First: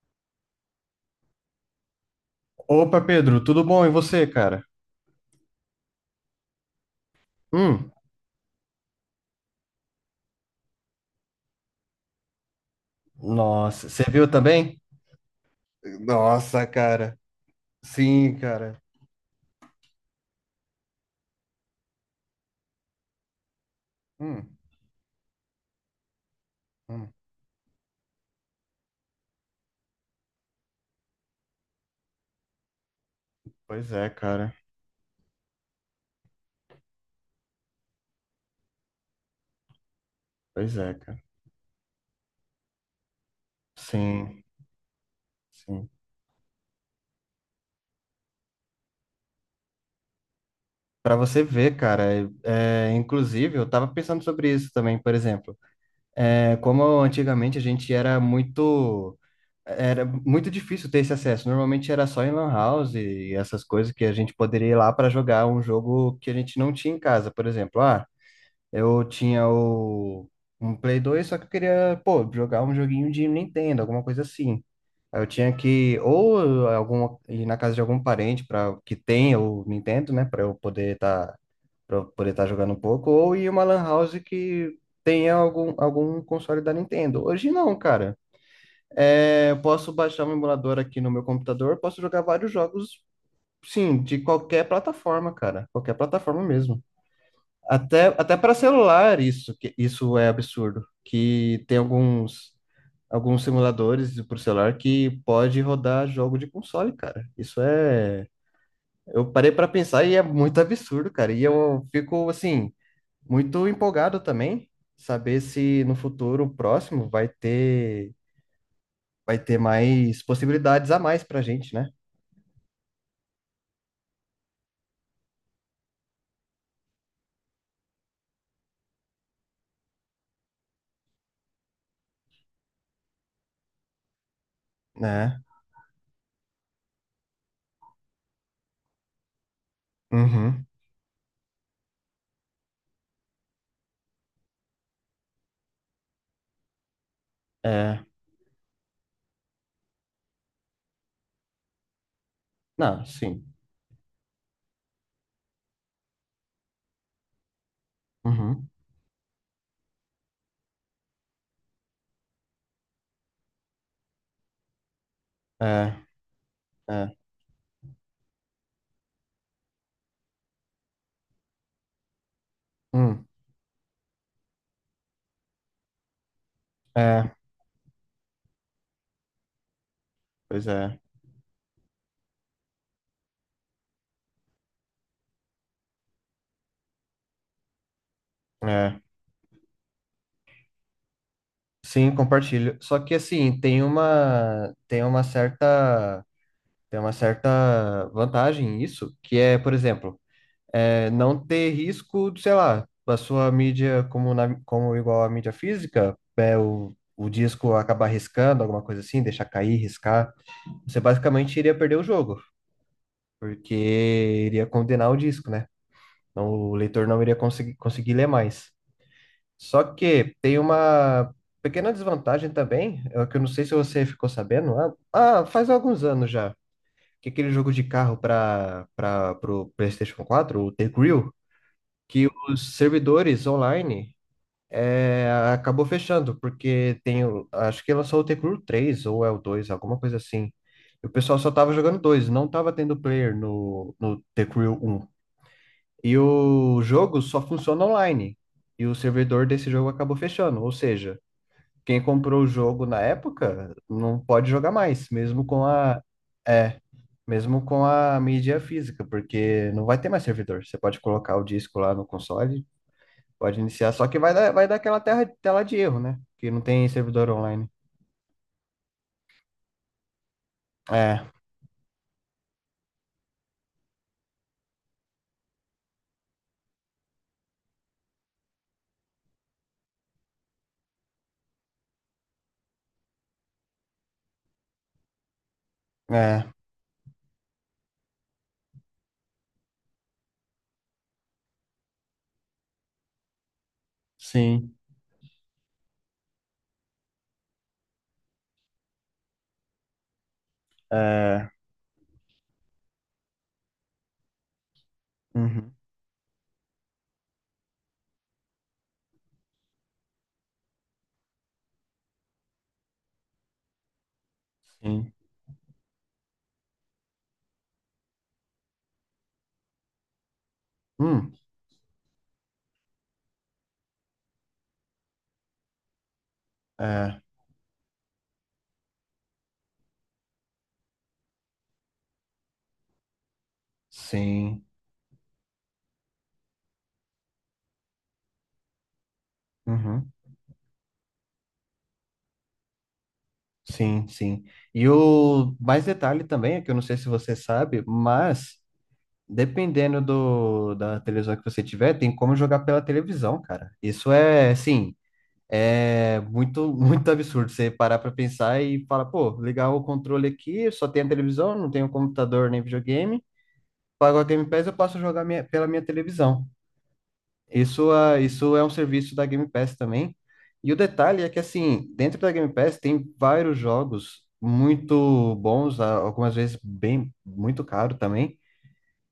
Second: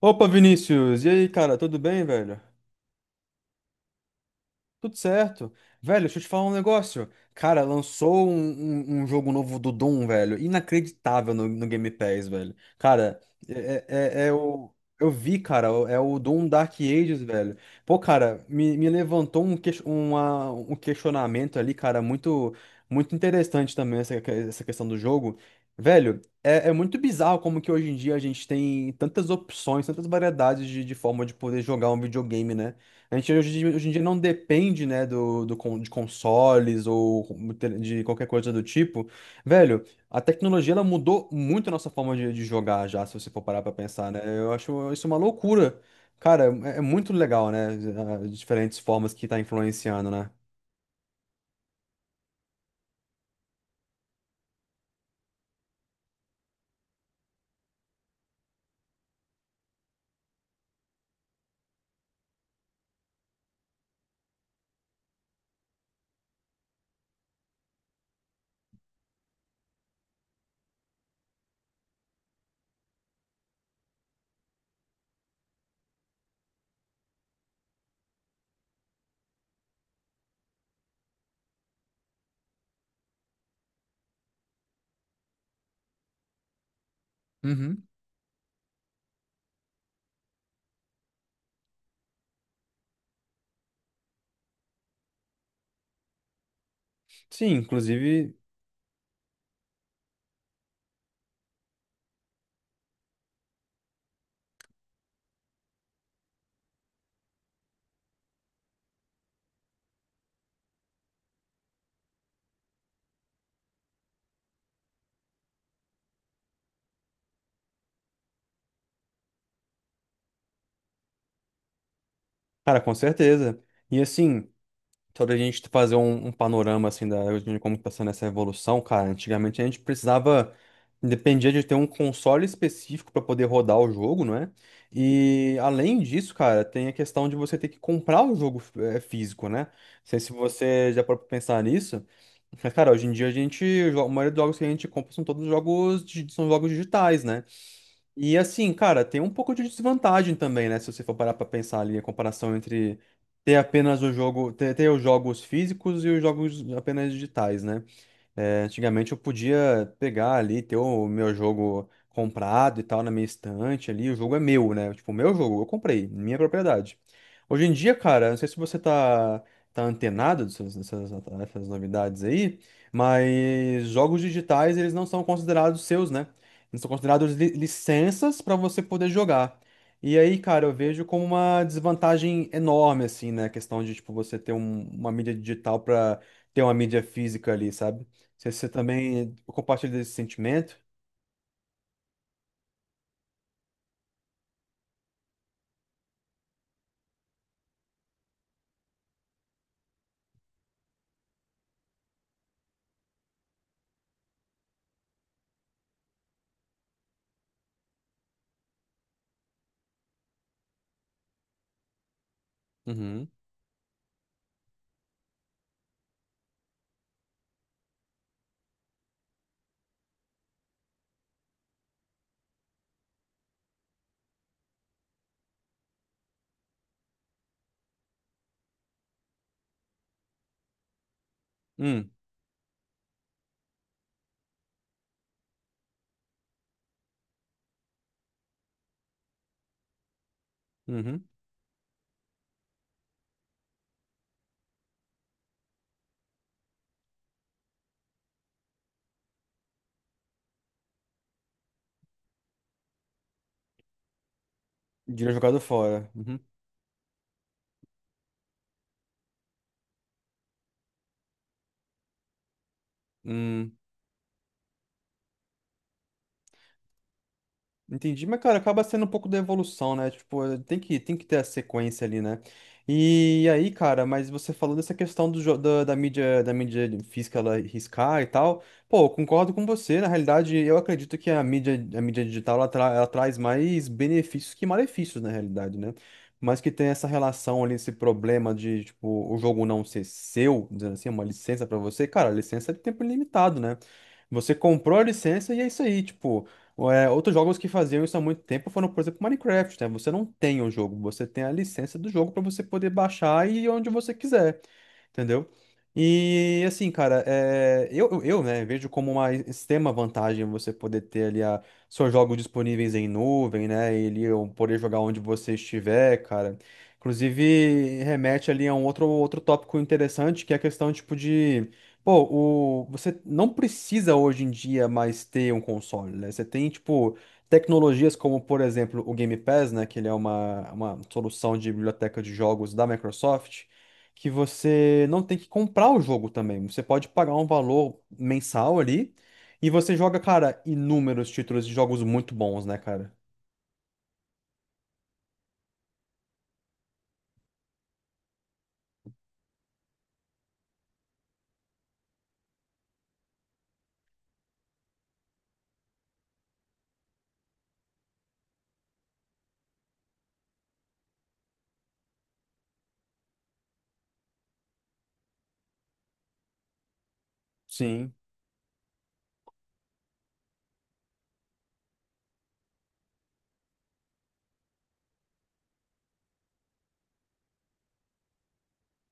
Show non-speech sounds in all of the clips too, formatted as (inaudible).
Opa, Vinícius! E aí, cara, tudo bem, velho? Opa, Pedro, tudo bom? E você, cara? Tudo certo. Velho, deixa eu te falar um negócio. Cara, Hum. lançou um jogo novo do Doom, velho. Inacreditável no Game Pass, velho. Cara, é, Nossa, é, você é viu é o. também? Eu vi, cara, é o Doom Nossa, Dark cara. Ages, velho. Pô, Sim, cara, me, cara. me levantou um questionamento ali, cara, muito, muito interessante também Hum, essa questão do jogo. Velho, é muito hum. bizarro como que hoje em dia a gente tem tantas opções, tantas variedades de forma de poder jogar um videogame, né? A gente hoje em Pois dia é, não cara. depende, né, de consoles ou de qualquer coisa do tipo. Velho, a tecnologia Pois ela é, cara. mudou muito a nossa forma de jogar já, se você for parar pra pensar, né? Sim, Eu acho isso uma loucura. sim. Cara, é muito legal, né? As diferentes formas que tá influenciando, né? Para você ver, cara, inclusive, eu tava pensando sobre isso também, por exemplo. É, como antigamente a gente era muito. Era muito difícil ter esse acesso. Normalmente era só em lan house e essas coisas que a gente poderia ir lá para jogar um jogo que a gente não tinha em casa, por exemplo. Ah, eu tinha um Play 2, só que eu queria, pô, jogar um joguinho de Nintendo, alguma coisa assim. Aí eu tinha que ir na casa de algum parente para que tenha o Nintendo, né, para eu poder estar jogando um pouco, ou ir uma lan house que tenha algum console da Nintendo. Hoje não, Uhum. cara. É, eu posso baixar um emulador aqui no meu computador, posso jogar vários jogos, sim, de qualquer plataforma, cara, qualquer plataforma mesmo. Sim, Até, inclusive, até para celular isso, isso é absurdo. Que tem alguns simuladores para celular que pode rodar jogo de console, cara. Isso é. Eu parei para pensar e é muito absurdo, cara. E eu fico, assim, muito empolgado também, saber se no futuro próximo vai ter mais possibilidades a mais pra gente, né? cara, com certeza. E assim. Só da gente fazer um panorama assim de como está sendo essa evolução, cara. Antigamente a gente precisava, dependia de ter um console específico para poder rodar o jogo, não é? Né? E além disso, cara, tem a questão de você ter que comprar o jogo físico, né? Não sei se Uhum. você já parou pra pensar nisso. Mas, cara, hoje em dia a gente, a maioria dos jogos que a gente compra são todos jogos, são jogos digitais, né? É. E assim, cara, tem um pouco de desvantagem também, né? Se você for parar pra pensar ali a comparação entre Não, sim. ter apenas o jogo, ter os jogos físicos e os jogos apenas digitais, né? É, Uhum. antigamente eu podia pegar ali, ter o meu jogo comprado e tal na minha estante ali. O jogo é meu, né? Tipo, o meu jogo, eu É. comprei, minha propriedade. É. Hoje em dia, cara, não sei se você tá, tá antenado dessas novidades aí, Hum. mas jogos digitais, eles não são considerados seus, né? Eles são É. considerados licenças para você poder jogar. E aí, cara, Pois eu é. vejo como uma desvantagem enorme, assim, né? A questão de, tipo, uma mídia digital para ter uma mídia física ali, sabe? Você É. também tipo, compartilha desse sentimento? Sim, compartilho. Só que assim, tem uma certa vantagem nisso, que é, por exemplo, não ter risco, de, sei lá, da sua mídia como igual a mídia física, o disco acabar riscando, alguma coisa assim, deixar cair, riscar. Você basicamente iria perder o jogo, Uhum. porque iria condenar o disco, né? Então, o leitor não iria conseguir ler mais. Só que tem uma pequena desvantagem também, é que eu não sei se você ficou sabendo, faz alguns anos já, que aquele jogo de carro para o PlayStation 4, o The Grill, Hum. que os servidores online acabou fechando, porque acho que lançou o The Crew 3 ou é o 2, alguma coisa assim. E o Uhum. pessoal só tava jogando dois, não tava tendo player no The Crew um. E o jogo só funciona online. E o servidor desse jogo acabou fechando, ou seja, quem comprou o jogo na época não pode jogar mais, De mesmo jogado fora. Uhum. é, mesmo com a mídia física, porque não vai ter mais servidor. Você pode colocar o disco lá no console, pode Hum. iniciar, só que vai dar aquela tela de erro, né? Que não tem servidor online. Entendi, mas cara, acaba sendo um pouco da evolução, né? Tipo, eh, tem que É, ter a sequência ali, né? E aí, cara, mas você falou dessa questão do, jo- da, da mídia física ela riscar e tal. Pô, eu concordo com você. Na realidade, eu acredito que a mídia digital ela, ela traz mais benefícios que malefícios, na realidade, né? é, Mas que tem essa relação ali, esse problema de, tipo, o jogo não ser seu, dizendo assim, é uma licença pra você. Cara, a licença é de tempo ilimitado, né? Você sim, comprou a licença e é isso aí, tipo, é, outros jogos que faziam isso há muito tempo foram, por exemplo, Minecraft, né? Você não tem o jogo, você tem é, a licença do jogo para você poder baixar e ir onde você quiser. Entendeu? uhum, E assim, cara, é, eu, né, vejo como uma extrema vantagem você poder ter ali a, seus jogos disponíveis em nuvem, né? E ali eu poder jogar sim, onde você estiver, cara. Inclusive, remete ali a um outro tópico interessante, que é a questão, tipo, hum, de. Pô, você não precisa hoje em dia mais ter um console, né? Você tem, tipo, é, tecnologias como, por exemplo, o Game Pass, né? Que ele é uma solução de biblioteca de jogos da Microsoft que sim, você não tem que comprar o jogo também. Você pode pagar um valor mensal ali e você uhum, joga, cara, inúmeros títulos de jogos muito bons, né, cara? sim, sim. E o mais detalhe também, é que eu não sei se você sabe, mas, dependendo da televisão que você tiver, tem como jogar pela televisão, cara. Isso é, assim, é muito, (laughs) muito absurdo você parar pra pensar e falar, pô, ligar o controle aqui, só tem a televisão, não tenho computador nem videogame. Pago a Game Pass, eu posso jogar pela minha televisão. Isso, Sim. ah, isso é um serviço da Game Pass também. E o detalhe é que, assim, dentro da Game Pass tem vários jogos muito bons, algumas vezes bem, muito caro também,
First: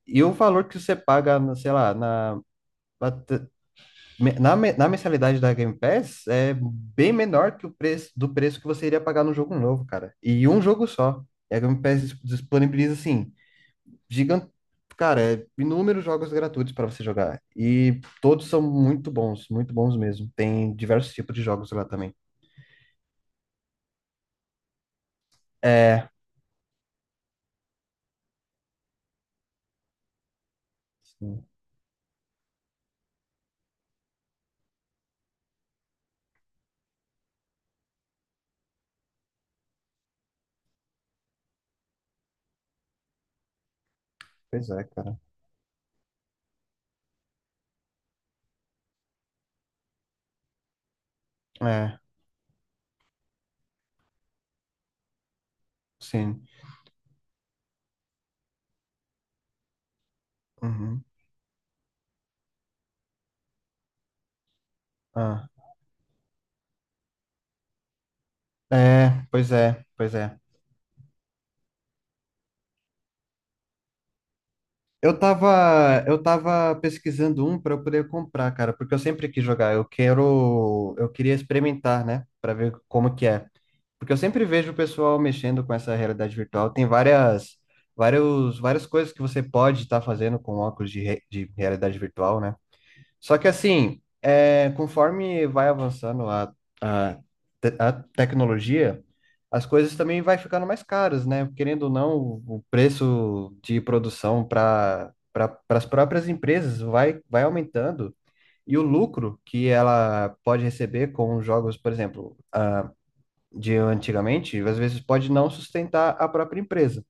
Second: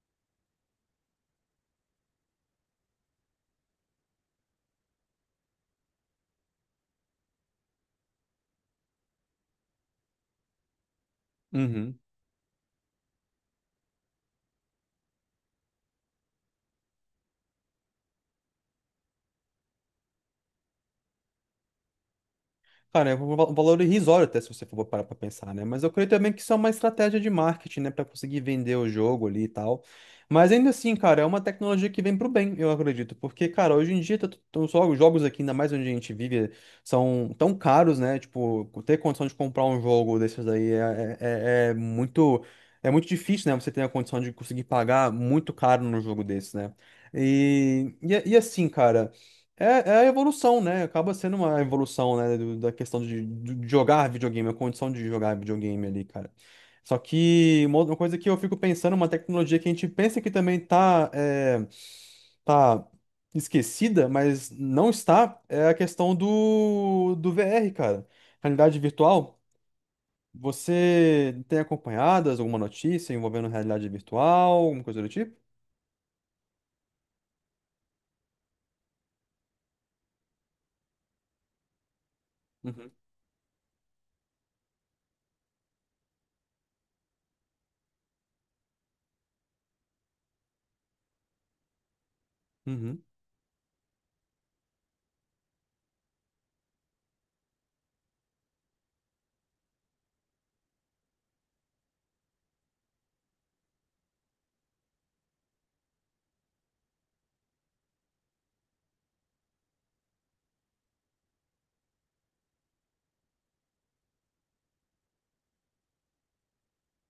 e o valor que você paga, sei lá, na mensalidade da Game Pass é bem menor que o preço que você iria pagar no jogo novo, cara. E um jogo só. E a Game Uhum. Pass disponibiliza, assim, gigante, cara, inúmeros jogos gratuitos para você jogar. E todos são muito bons mesmo. Tem diversos tipos de jogos lá também. Cara, é um valor irrisório até se você for parar pra pensar, né? Mas eu creio É, também que isso é uma estratégia de marketing, né? Pra conseguir vender o jogo ali e tal. Mas ainda assim, cara, é uma sim, tecnologia que vem pro bem, eu acredito. Porque, cara, hoje em dia, tá tão só os jogos aqui, ainda mais onde a gente vive, são tão caros, né? Tipo, ter condição de comprar um jogo desses aí é, é muito... É muito difícil, né? Você ter a condição de conseguir pois é, pagar cara. muito caro num jogo desse, né? E assim, cara... É, é a evolução, né? Acaba sendo uma É, evolução, né? Da questão de jogar videogame, a condição de jogar videogame ali, cara. sim. Só que uma outra coisa que eu fico pensando, uma tecnologia que a gente pensa que também Uhum. tá, é, tá esquecida, mas não está, Ah. é a questão do VR, cara. Realidade É, virtual. pois é, pois é. Você tem acompanhado alguma notícia envolvendo realidade virtual, alguma coisa do Eu tipo? tava, eu tava pesquisando um para eu poder comprar, cara, porque eu sempre quis jogar. Eu queria experimentar, né, para ver Uhum. como que é. Porque eu sempre vejo o pessoal mexendo com essa realidade virtual. Tem várias, várias coisas que você pode estar fazendo com óculos de realidade virtual, né? Uhum. Só que assim, conforme vai avançando a, a tecnologia, as coisas também vai ficando mais caras, né? Querendo ou não, o preço de produção para as próprias empresas vai, aumentando. E o lucro que ela pode receber com jogos, por exemplo, de antigamente, às vezes pode não sustentar a própria empresa.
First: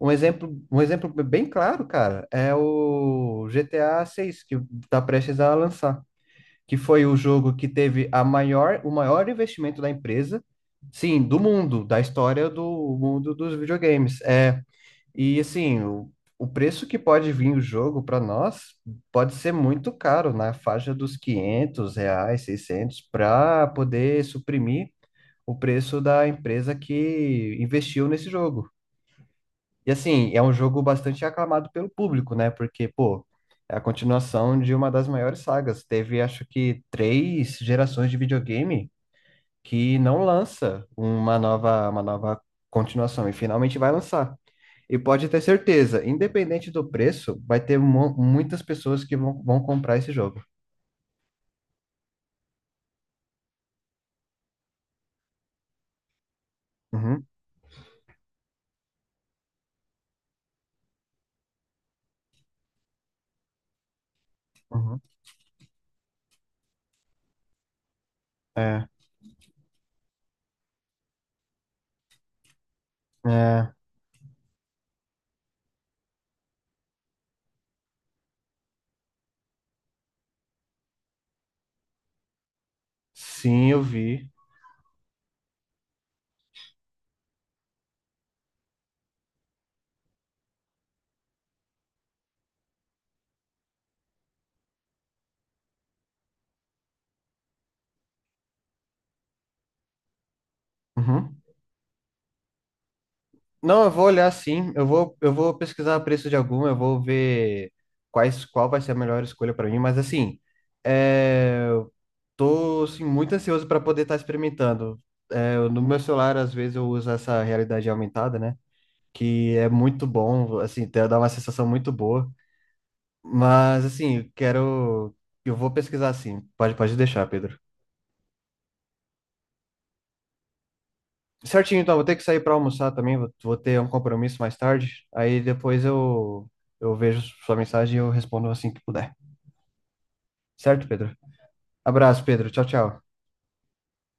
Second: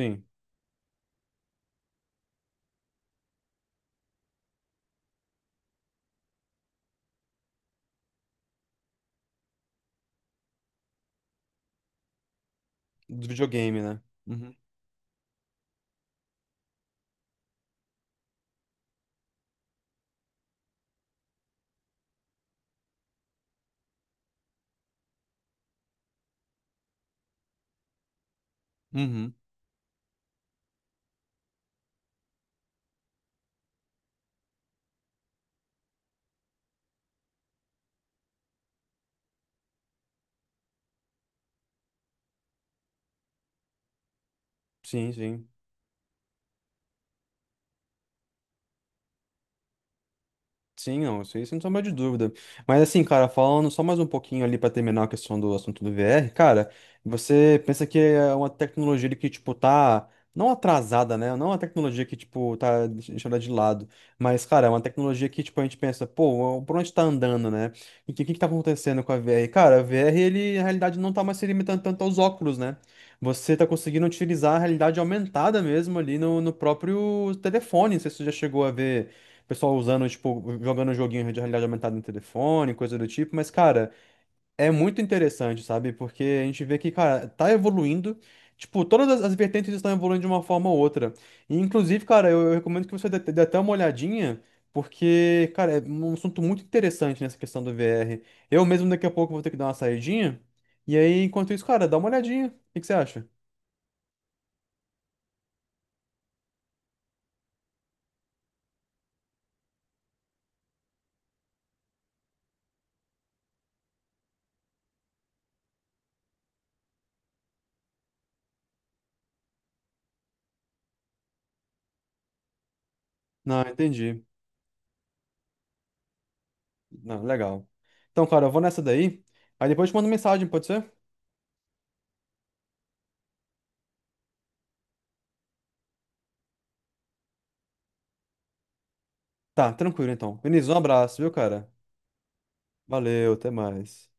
Um exemplo, um exemplo bem claro, cara, é o GTA 6 que está prestes a lançar, que foi o jogo que teve o maior investimento da empresa, sim, do mundo, da história do Do mundo dos videogame, né? videogames. Uhum. É, e assim, o preço que pode vir o jogo para nós pode ser muito caro, na faixa dos R$ 500, 600, para poder suprimir o preço da empresa que investiu nesse jogo. Uhum. E assim, é um jogo bastante aclamado pelo público, né? Porque, pô, é a continuação de uma das maiores sagas. Teve, acho que, três gerações de videogame que não lança uma nova, continuação, e finalmente vai lançar. E Sim, pode ter sim. certeza, independente do preço, vai ter muitas pessoas que vão, comprar esse jogo. Sim, não, isso aí sem sombra de dúvida. Mas assim, cara, falando só mais um pouquinho ali pra terminar a questão do assunto do VR, cara, Uhum, você pensa que é uma tecnologia ali que, tipo, tá não atrasada, né? Não é uma tecnologia que, tipo, tá deixando ela de lado. Mas, cara, é uma uhum. tecnologia que, tipo, a gente pensa, pô, por onde tá andando, né? E o que, que tá É, acontecendo com a VR? Cara, a VR, ele, na realidade, não tá mais se limitando tanto aos óculos, né? Você tá é, conseguindo utilizar a realidade aumentada mesmo ali no próprio telefone. Não sei se você já chegou a ver. O pessoal usando, tipo, jogando um joguinho de realidade aumentada no telefone, coisa do tipo. Mas, sim, eu cara, vi. é muito interessante, sabe? Porque a gente vê que, cara, tá evoluindo. Tipo, todas as as vertentes estão evoluindo de uma forma ou outra. E, inclusive, cara, eu recomendo que dê até uma olhadinha, porque, cara, é um assunto muito interessante nessa questão do VR. Eu mesmo daqui a pouco vou ter que dar uma saidinha. E aí, Uhum. enquanto isso, cara, dá uma olhadinha. O que que você acha? Não, eu vou olhar sim. eu vou pesquisar preço de algum, eu vou ver qual vai ser a melhor escolha para mim. Mas assim, eu tô assim, muito ansioso para poder estar experimentando. É, no meu celular, às vezes, eu uso essa realidade aumentada, né? Que é muito bom, assim, dá uma sensação muito boa. Não, Mas assim, entendi. eu quero. Eu vou pesquisar sim. Pode Não, deixar, Pedro. legal. Então, cara, eu vou nessa daí. Aí depois eu te mando mensagem, pode ser? Certinho, então, vou ter que sair para almoçar também, vou, ter um compromisso mais tarde. Aí depois eu vejo sua mensagem e eu respondo assim que puder. Tá, tranquilo então. Vinícius, um Certo, Pedro? abraço, viu, cara? Abraço, Pedro. Tchau, tchau. Valeu, até mais.